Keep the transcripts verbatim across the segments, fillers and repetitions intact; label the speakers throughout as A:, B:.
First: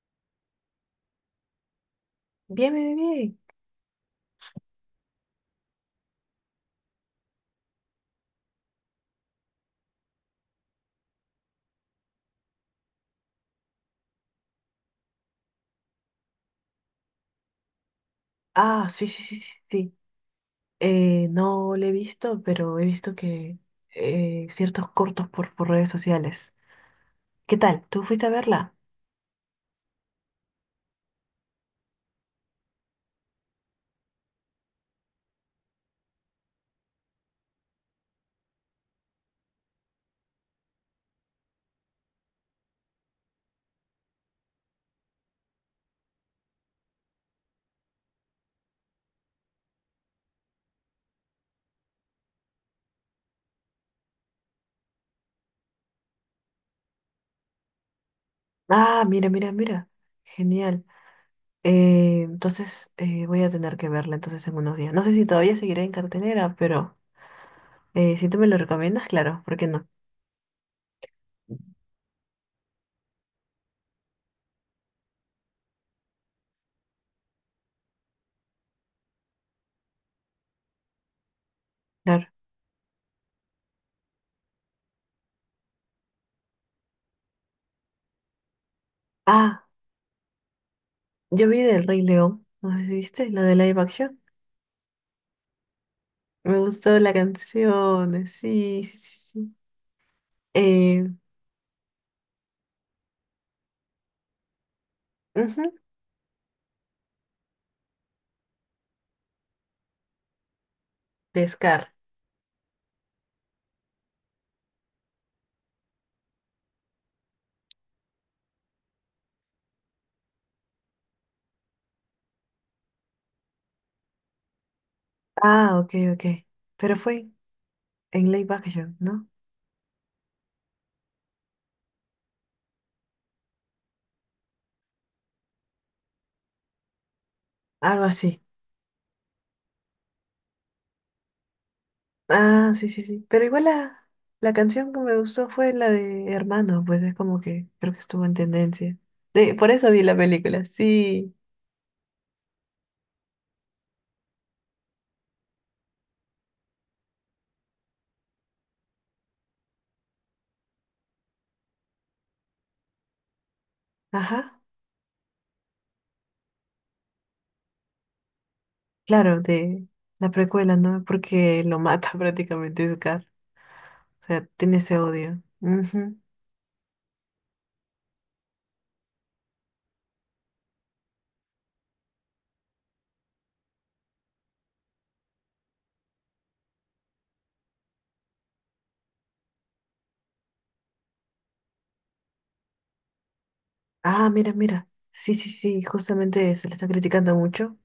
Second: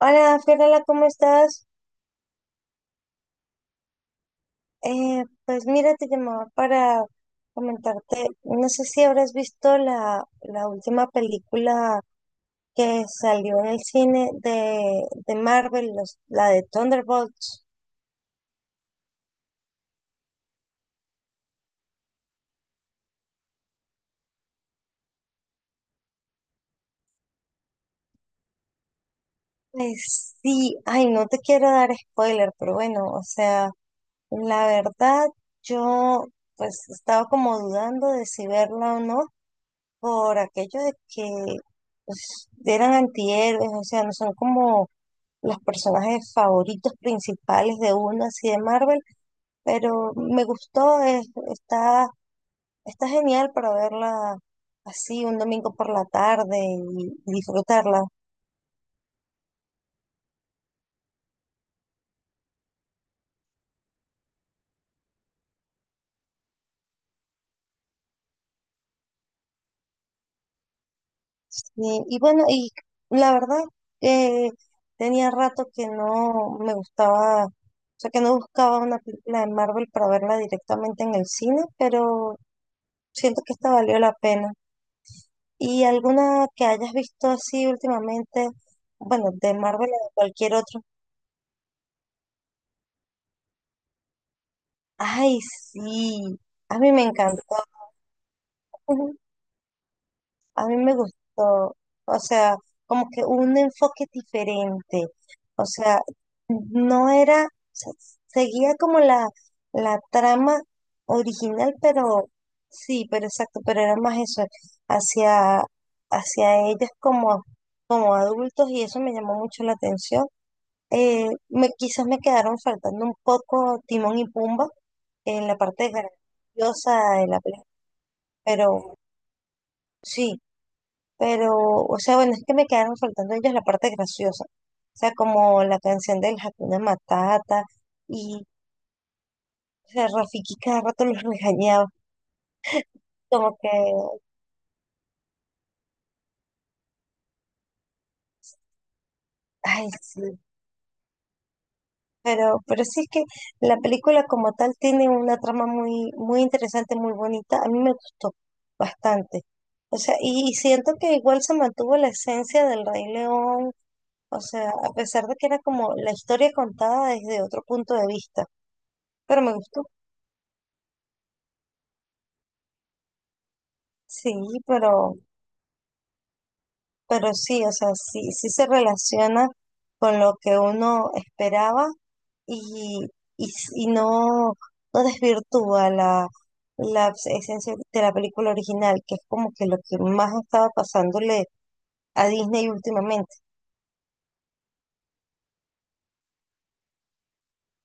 A: Hola, Fiorella, ¿cómo estás?
B: Bien, bien, bien, bien.
A: Eh, pues mira, te llamaba para comentarte, no sé si habrás visto la, la última película que salió en el cine de, de Marvel, los- la de Thunderbolts.
B: Ah, sí, sí, sí, sí, sí. Eh, no le he visto, pero he visto que eh, ciertos cortos por, por redes sociales. ¿Qué tal? ¿Tú fuiste a verla?
A: Pues sí, ay, no te quiero dar spoiler, pero bueno, o sea, la verdad, yo pues estaba como dudando de si verla o no por aquello de que pues, eran antihéroes, o sea, no son como los personajes favoritos principales de una así de Marvel, pero me gustó, es- está, está genial para verla así un domingo por la tarde y, y disfrutarla.
B: Ah, mira, mira, mira. Genial. Eh, entonces eh, voy a tener que verla entonces en unos días. No sé si todavía seguiré en cartelera, pero eh, si tú me lo recomiendas, claro, ¿por qué no?
A: Y, y bueno, y la verdad que tenía rato que no me gustaba, o sea, que no buscaba una película de Marvel para verla directamente en el cine,
B: Claro.
A: pero siento que esta valió la pena. ¿Y alguna que hayas visto así últimamente? Bueno, de
B: Ah,
A: Marvel o de cualquier otro.
B: yo vi del Rey León. No sé si viste, la de live action.
A: Ay, sí,
B: Me
A: a mí
B: gustó
A: me
B: la
A: encantó,
B: canción. Sí, sí, sí, sí.
A: a mí me
B: Eh,
A: gustó, o sea, como que un enfoque diferente,
B: ujú.
A: o sea, no era, o sea, seguía como la, la trama
B: De
A: original,
B: Scar.
A: pero sí, pero exacto, pero era más eso, hacia, hacia ellas como, como adultos y eso me llamó mucho la atención. Eh, me, quizás me quedaron faltando un poco Timón y Pumba en la
B: Ah,
A: parte
B: ok, ok. Pero
A: graciosa de
B: fue
A: la película,
B: en Live Action,
A: pero
B: ¿no?
A: sí, pero, o sea, bueno, es que me quedaron faltando ellos la parte graciosa, o sea, como la canción del Hakuna Matata
B: Algo así.
A: y o sea, Rafiki cada rato los regañaba,
B: Ah, sí, sí, sí. Pero
A: como
B: igual
A: que,
B: la, la canción que me gustó fue la de Hermano, pues es como que creo que estuvo en tendencia. De, por
A: ay,
B: eso vi la
A: sí,
B: película, sí.
A: Pero, pero sí es que la película como tal tiene una trama muy, muy interesante, muy bonita. A mí me gustó bastante. O sea, y, y siento que igual se mantuvo la esencia del Rey León. O
B: Ajá.
A: sea, a pesar de que era como la historia contada desde otro punto de vista.
B: Claro,
A: Pero me gustó.
B: de la precuela, ¿no? Porque lo mata prácticamente Scar. O
A: Sí,
B: sea, tiene ese
A: pero,
B: odio. Ujú.
A: pero sí, o sea, sí, sí se relaciona con lo que uno esperaba y, y, s- y no, no desvirtúa la, la esencia de la película original, que es como que lo que más estaba pasándole a Disney últimamente.
B: Ah, mira, mira. Sí, sí, sí. Justamente se le está criticando mucho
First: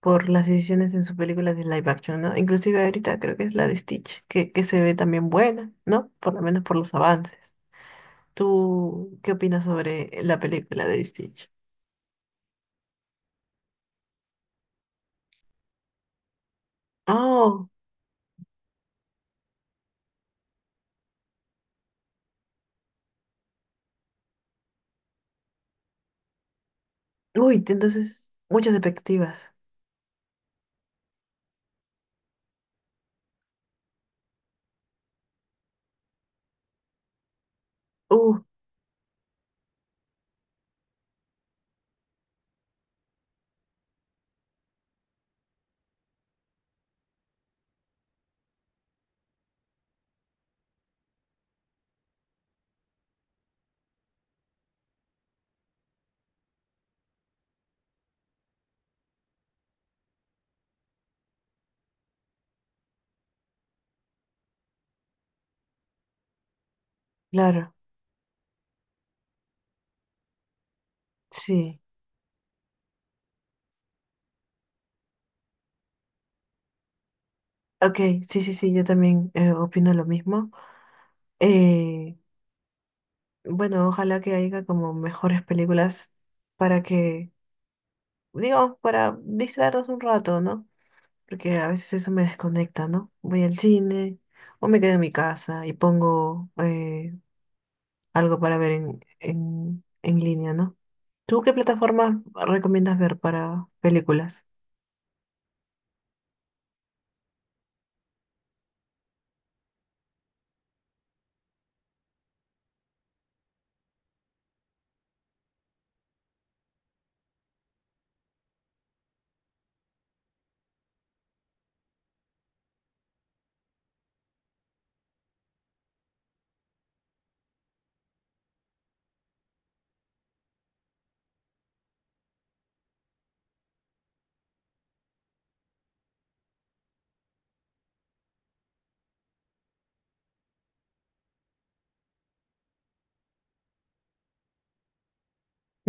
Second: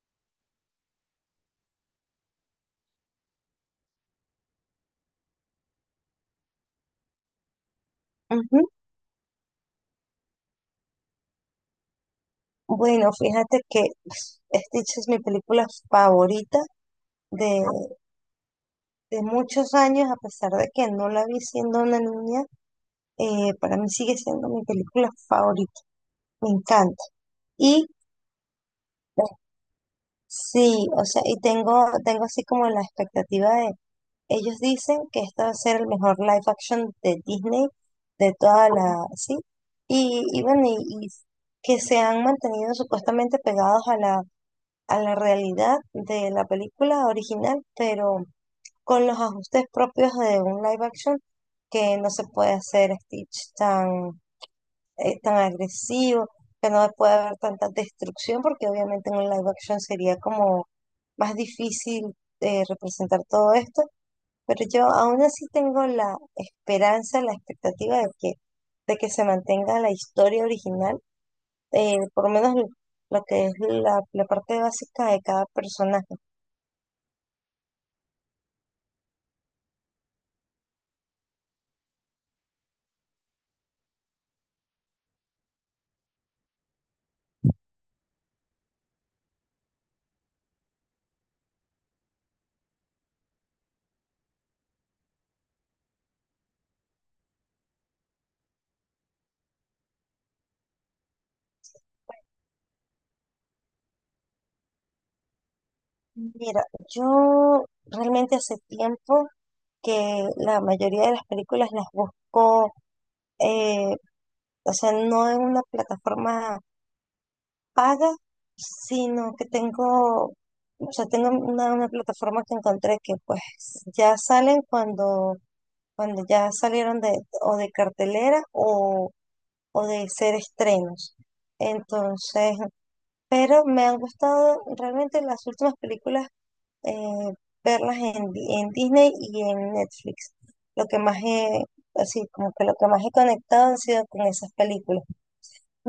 B: por las decisiones en sus películas de live action, ¿no? Inclusive ahorita creo que es la de Stitch, que, que se ve también buena, ¿no? Por lo menos por los avances.
A: Ujú.
B: ¿Tú qué opinas sobre la película de Stitch?
A: Bueno, fíjate que pues, Stitch es mi película favorita de,
B: Oh,
A: de muchos años, a pesar de que no la vi siendo una niña, eh, para mí sigue siendo mi película favorita, me encanta.
B: uy, te-
A: Y
B: entonces muchas
A: eh,
B: expectativas.
A: sí, o sea, y tengo, tengo así como la expectativa. Ellos dicen que este va a ser el mejor live action de Disney de
B: Uh,
A: toda la, sí. Y, y bueno, y, y que se han mantenido supuestamente pegados a la, a la realidad de la película original, pero con los ajustes propios de un live action, que no se puede hacer Stitch tan, eh, tan agresivo, que no puede haber tanta destrucción, porque obviamente en un live action sería como más difícil eh, representar todo esto, pero yo aún así tengo la esperanza, la
B: claro,
A: expectativa de que, de que se mantenga la historia original,
B: sí.
A: eh, por lo menos lo lo que es la, la parte básica de cada personaje.
B: Ok, sí, sí, sí, yo también eh, opino lo mismo. Eh, bueno, ojalá que haya como mejores películas para que, digo, para distraernos un rato, ¿no? Porque a veces eso me desconecta, ¿no? Voy al cine o me quedo en mi casa y pongo eh, algo para ver en, en, en línea, ¿no? ¿Tú qué plataforma recomiendas ver para películas?
A: Mira, yo realmente hace tiempo que la mayoría de las películas las busco, eh, o sea, no en una plataforma paga, sino que tengo, o sea, tengo una, una plataforma que encontré que pues ya salen cuando cuando ya salieron de, o de cartelera o, o de ser estrenos. Entonces, pero me han gustado realmente las últimas películas, eh, verlas en, Di- en Disney y en Netflix. Lo que más he, así como que lo que más he conectado han sido con esas películas.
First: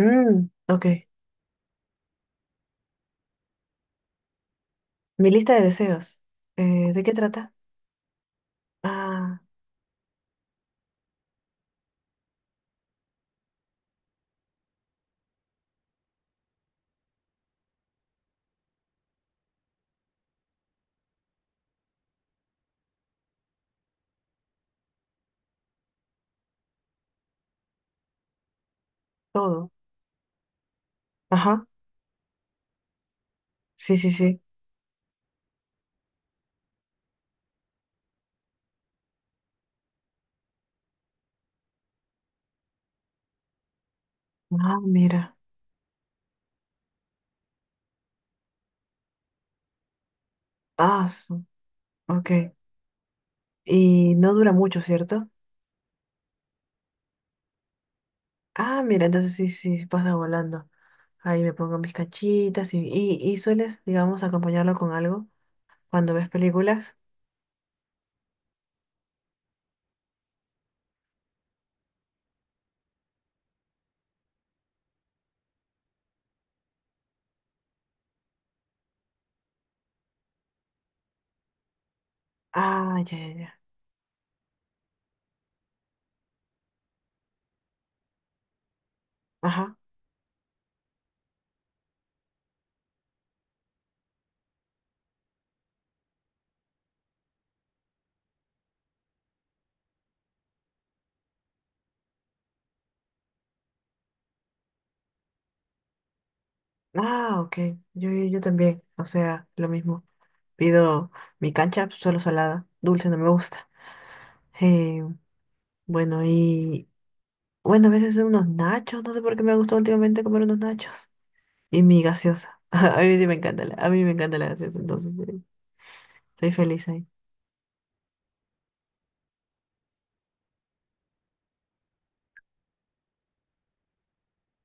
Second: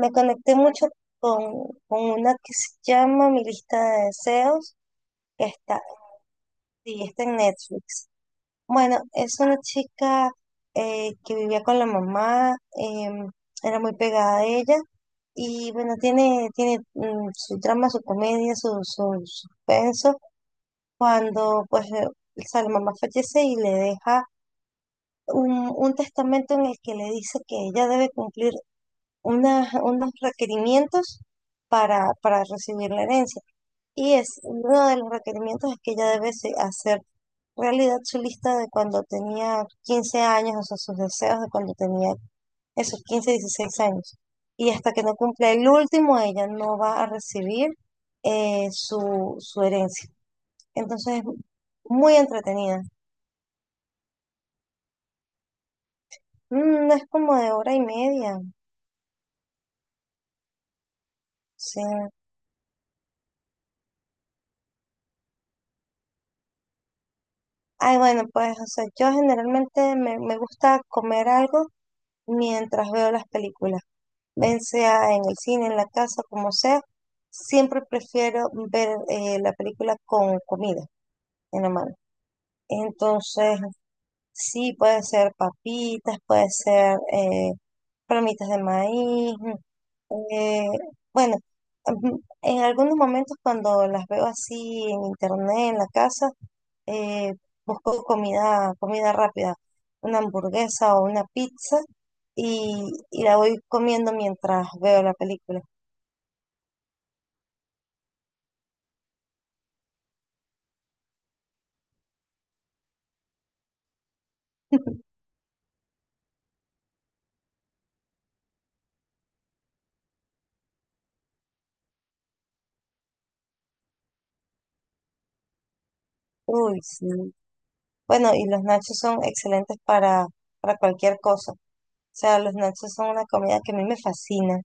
A: Me conecté
B: ok.
A: mucho con, con una que se llama Mi lista de deseos,
B: Mi
A: que
B: lista de
A: está,
B: deseos. Eh, ¿de
A: y
B: qué
A: está en
B: trata?
A: Netflix. Bueno, es
B: Ah,
A: una chica eh, que vivía con la mamá, em, era muy pegada a ella y bueno, tiene, tiene mm, su drama, su comedia, su, su suspenso. Cuando pues eh, o sea, la mamá fallece y le deja un, un testamento en el que le dice que ella debe cumplir
B: todo.
A: unas- unos requerimientos
B: Ajá.
A: para, para recibir la herencia.
B: Sí, sí,
A: Y
B: sí.
A: es uno de los requerimientos es que ella debe se- hacer realidad su lista de cuando tenía quince años, o sea, sus deseos de cuando tenía esos quince dieciséis años. Y
B: Ah,
A: hasta que no
B: mira.
A: cumpla el último, ella no va a recibir eh, su, su herencia.
B: Ah,
A: Entonces es
B: su-
A: muy
B: ok.
A: entretenida.
B: Y no dura mucho, ¿cierto?
A: Mm, no es como de hora y media.
B: Ah, mira, entonces sí, sí, sí pasa volando. Ahí me pongo
A: Sí,
B: mis cachitas y, y, y sueles, digamos, acompañarlo con algo cuando ves películas.
A: ay, bueno, pues, o sea, yo generalmente me, me gusta comer algo mientras veo las películas. Bien sea en el cine, en la casa, como sea, siempre prefiero ver eh, la película con comida en la mano.
B: Ah, ya, ya, ya.
A: Entonces, sí, puede ser papitas, puede ser eh, palomitas de maíz.
B: Ajá.
A: eh, bueno, mm, en algunos momentos cuando las veo así en internet, en la casa, eh, busco comida, comida rápida, una hamburguesa o una pizza y, y la voy comiendo mientras veo la película.
B: Ah, ok. Yo, yo, yo también. O sea, lo mismo. Pido mi cancha solo salada. Dulce no me gusta. Eh, bueno, y bueno, a veces unos nachos. No sé por qué me ha gustado últimamente comer unos nachos. Y mi gaseosa. A mí sí me encanta la, a mí me encanta la gaseosa, entonces eh, soy
A: Uy,
B: feliz ahí.
A: sí. Bueno, y los nachos son excelentes para, para cualquier cosa. O sea, los nachos son una comida que a mí me fascina.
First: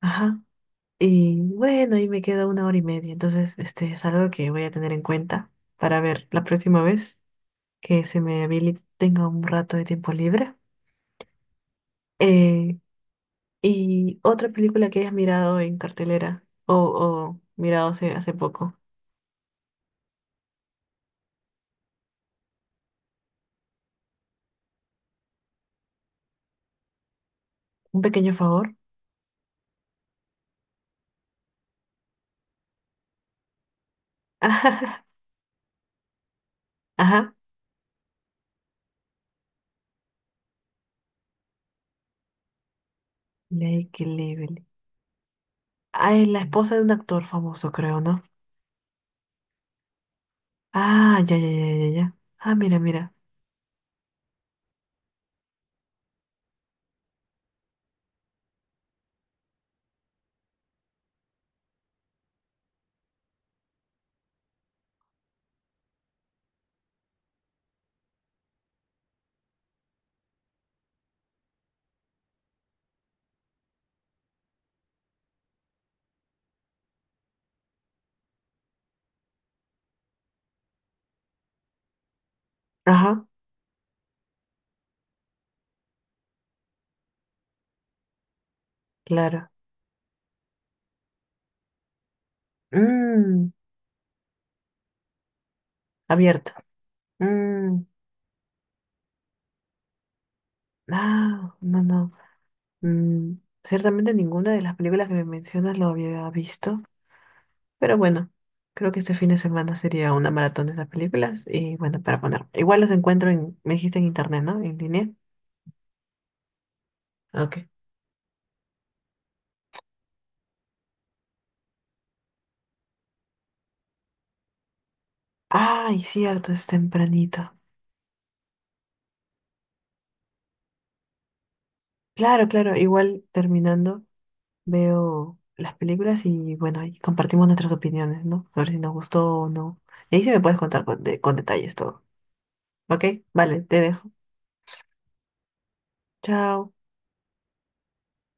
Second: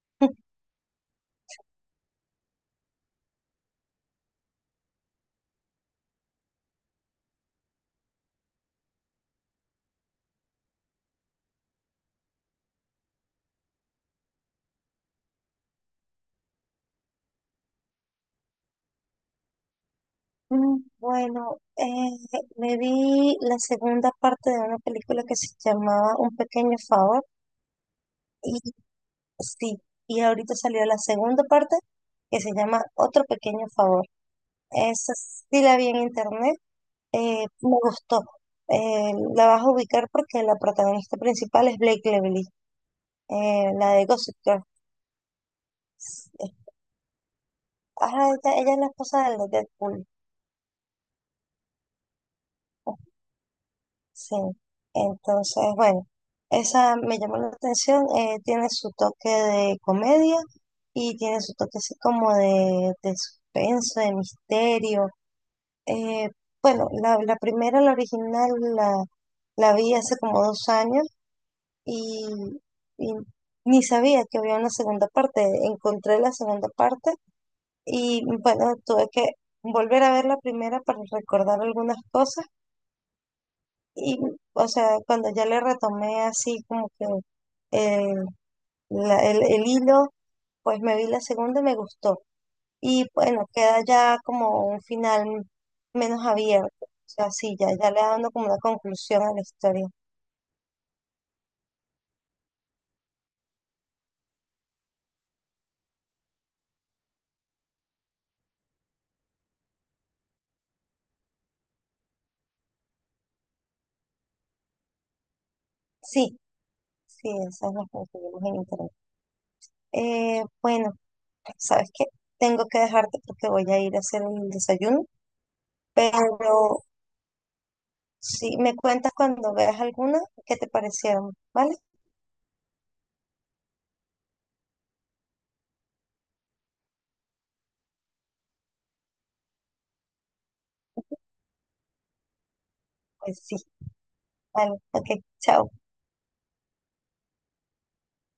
B: Ajá. Y bueno, ahí me queda una hora y media. Entonces, este es algo que voy a tener en cuenta para ver la próxima vez que se me habilite, tenga un rato de tiempo libre. Eh, y otra película que hayas mirado en cartelera o, o mirado hace, hace poco.
A: Mm, bueno, eh, me vi la segunda parte de una película que se llamaba Un pequeño favor
B: Un pequeño
A: y
B: favor.
A: sí, y ahorita salió la segunda parte que se llama Otro pequeño favor. Esa sí la vi en internet,
B: Ajá.
A: eh, me gustó. Eh, la vas a ubicar porque la protagonista principal es Blake Lively, eh, la de
B: Lake
A: Gossip
B: Level.
A: Girl.
B: Ah, es la esposa de un actor famoso, creo, ¿no?
A: Ajá, ella, ella es la esposa del de Deadpool.
B: Ah, ya, ya, ya, ya, ya. Ah, mira,
A: Pues,
B: mira.
A: sí. Entonces, bueno, esa me llamó la atención. Eh, tiene su toque de comedia y tiene su toque así como de, de suspenso, de misterio. Eh, bueno, la, la primera, la original, la, la vi hace como dos años y, y ni sabía que había una segunda parte. Encontré la segunda parte. Y bueno, tuve que volver a ver la primera para recordar algunas cosas.
B: Ajá,
A: Y, o sea, cuando ya le retomé así como que eh, la- el,
B: claro.
A: el hilo, pues me vi la segunda y me gustó. Y bueno,
B: Mmm,
A: queda ya como un final menos
B: abierto.
A: abierto. O sea, sí, ya,
B: Mmm,
A: ya le dando como una conclusión a la historia.
B: no, no, no. Mm, ciertamente ninguna de las películas que me mencionas lo había visto, pero bueno, creo que este fin de semana sería una maratón de esas películas y bueno, para poner. Igual los encuentro en, me dijiste en internet, ¿no? En línea.
A: Sí, sí,
B: Ah, ok.
A: esas las conseguimos en internet. Eh, bueno, ¿sabes qué? Tengo que dejarte porque voy a ir a hacer el desayuno,
B: Ay, cierto, es
A: pero
B: tempranito.
A: sí, me cuentas cuando veas alguna que te parecieron, ¿vale?
B: Claro, claro, igual terminando veo las películas y bueno, ahí compartimos nuestras opiniones, ¿no? A ver si nos gustó o no. Y ahí sí me puedes contar con, de- con detalles todo. Ok,
A: Pues sí,
B: vale, te dejo.
A: vale, ok, chao.
B: Chao.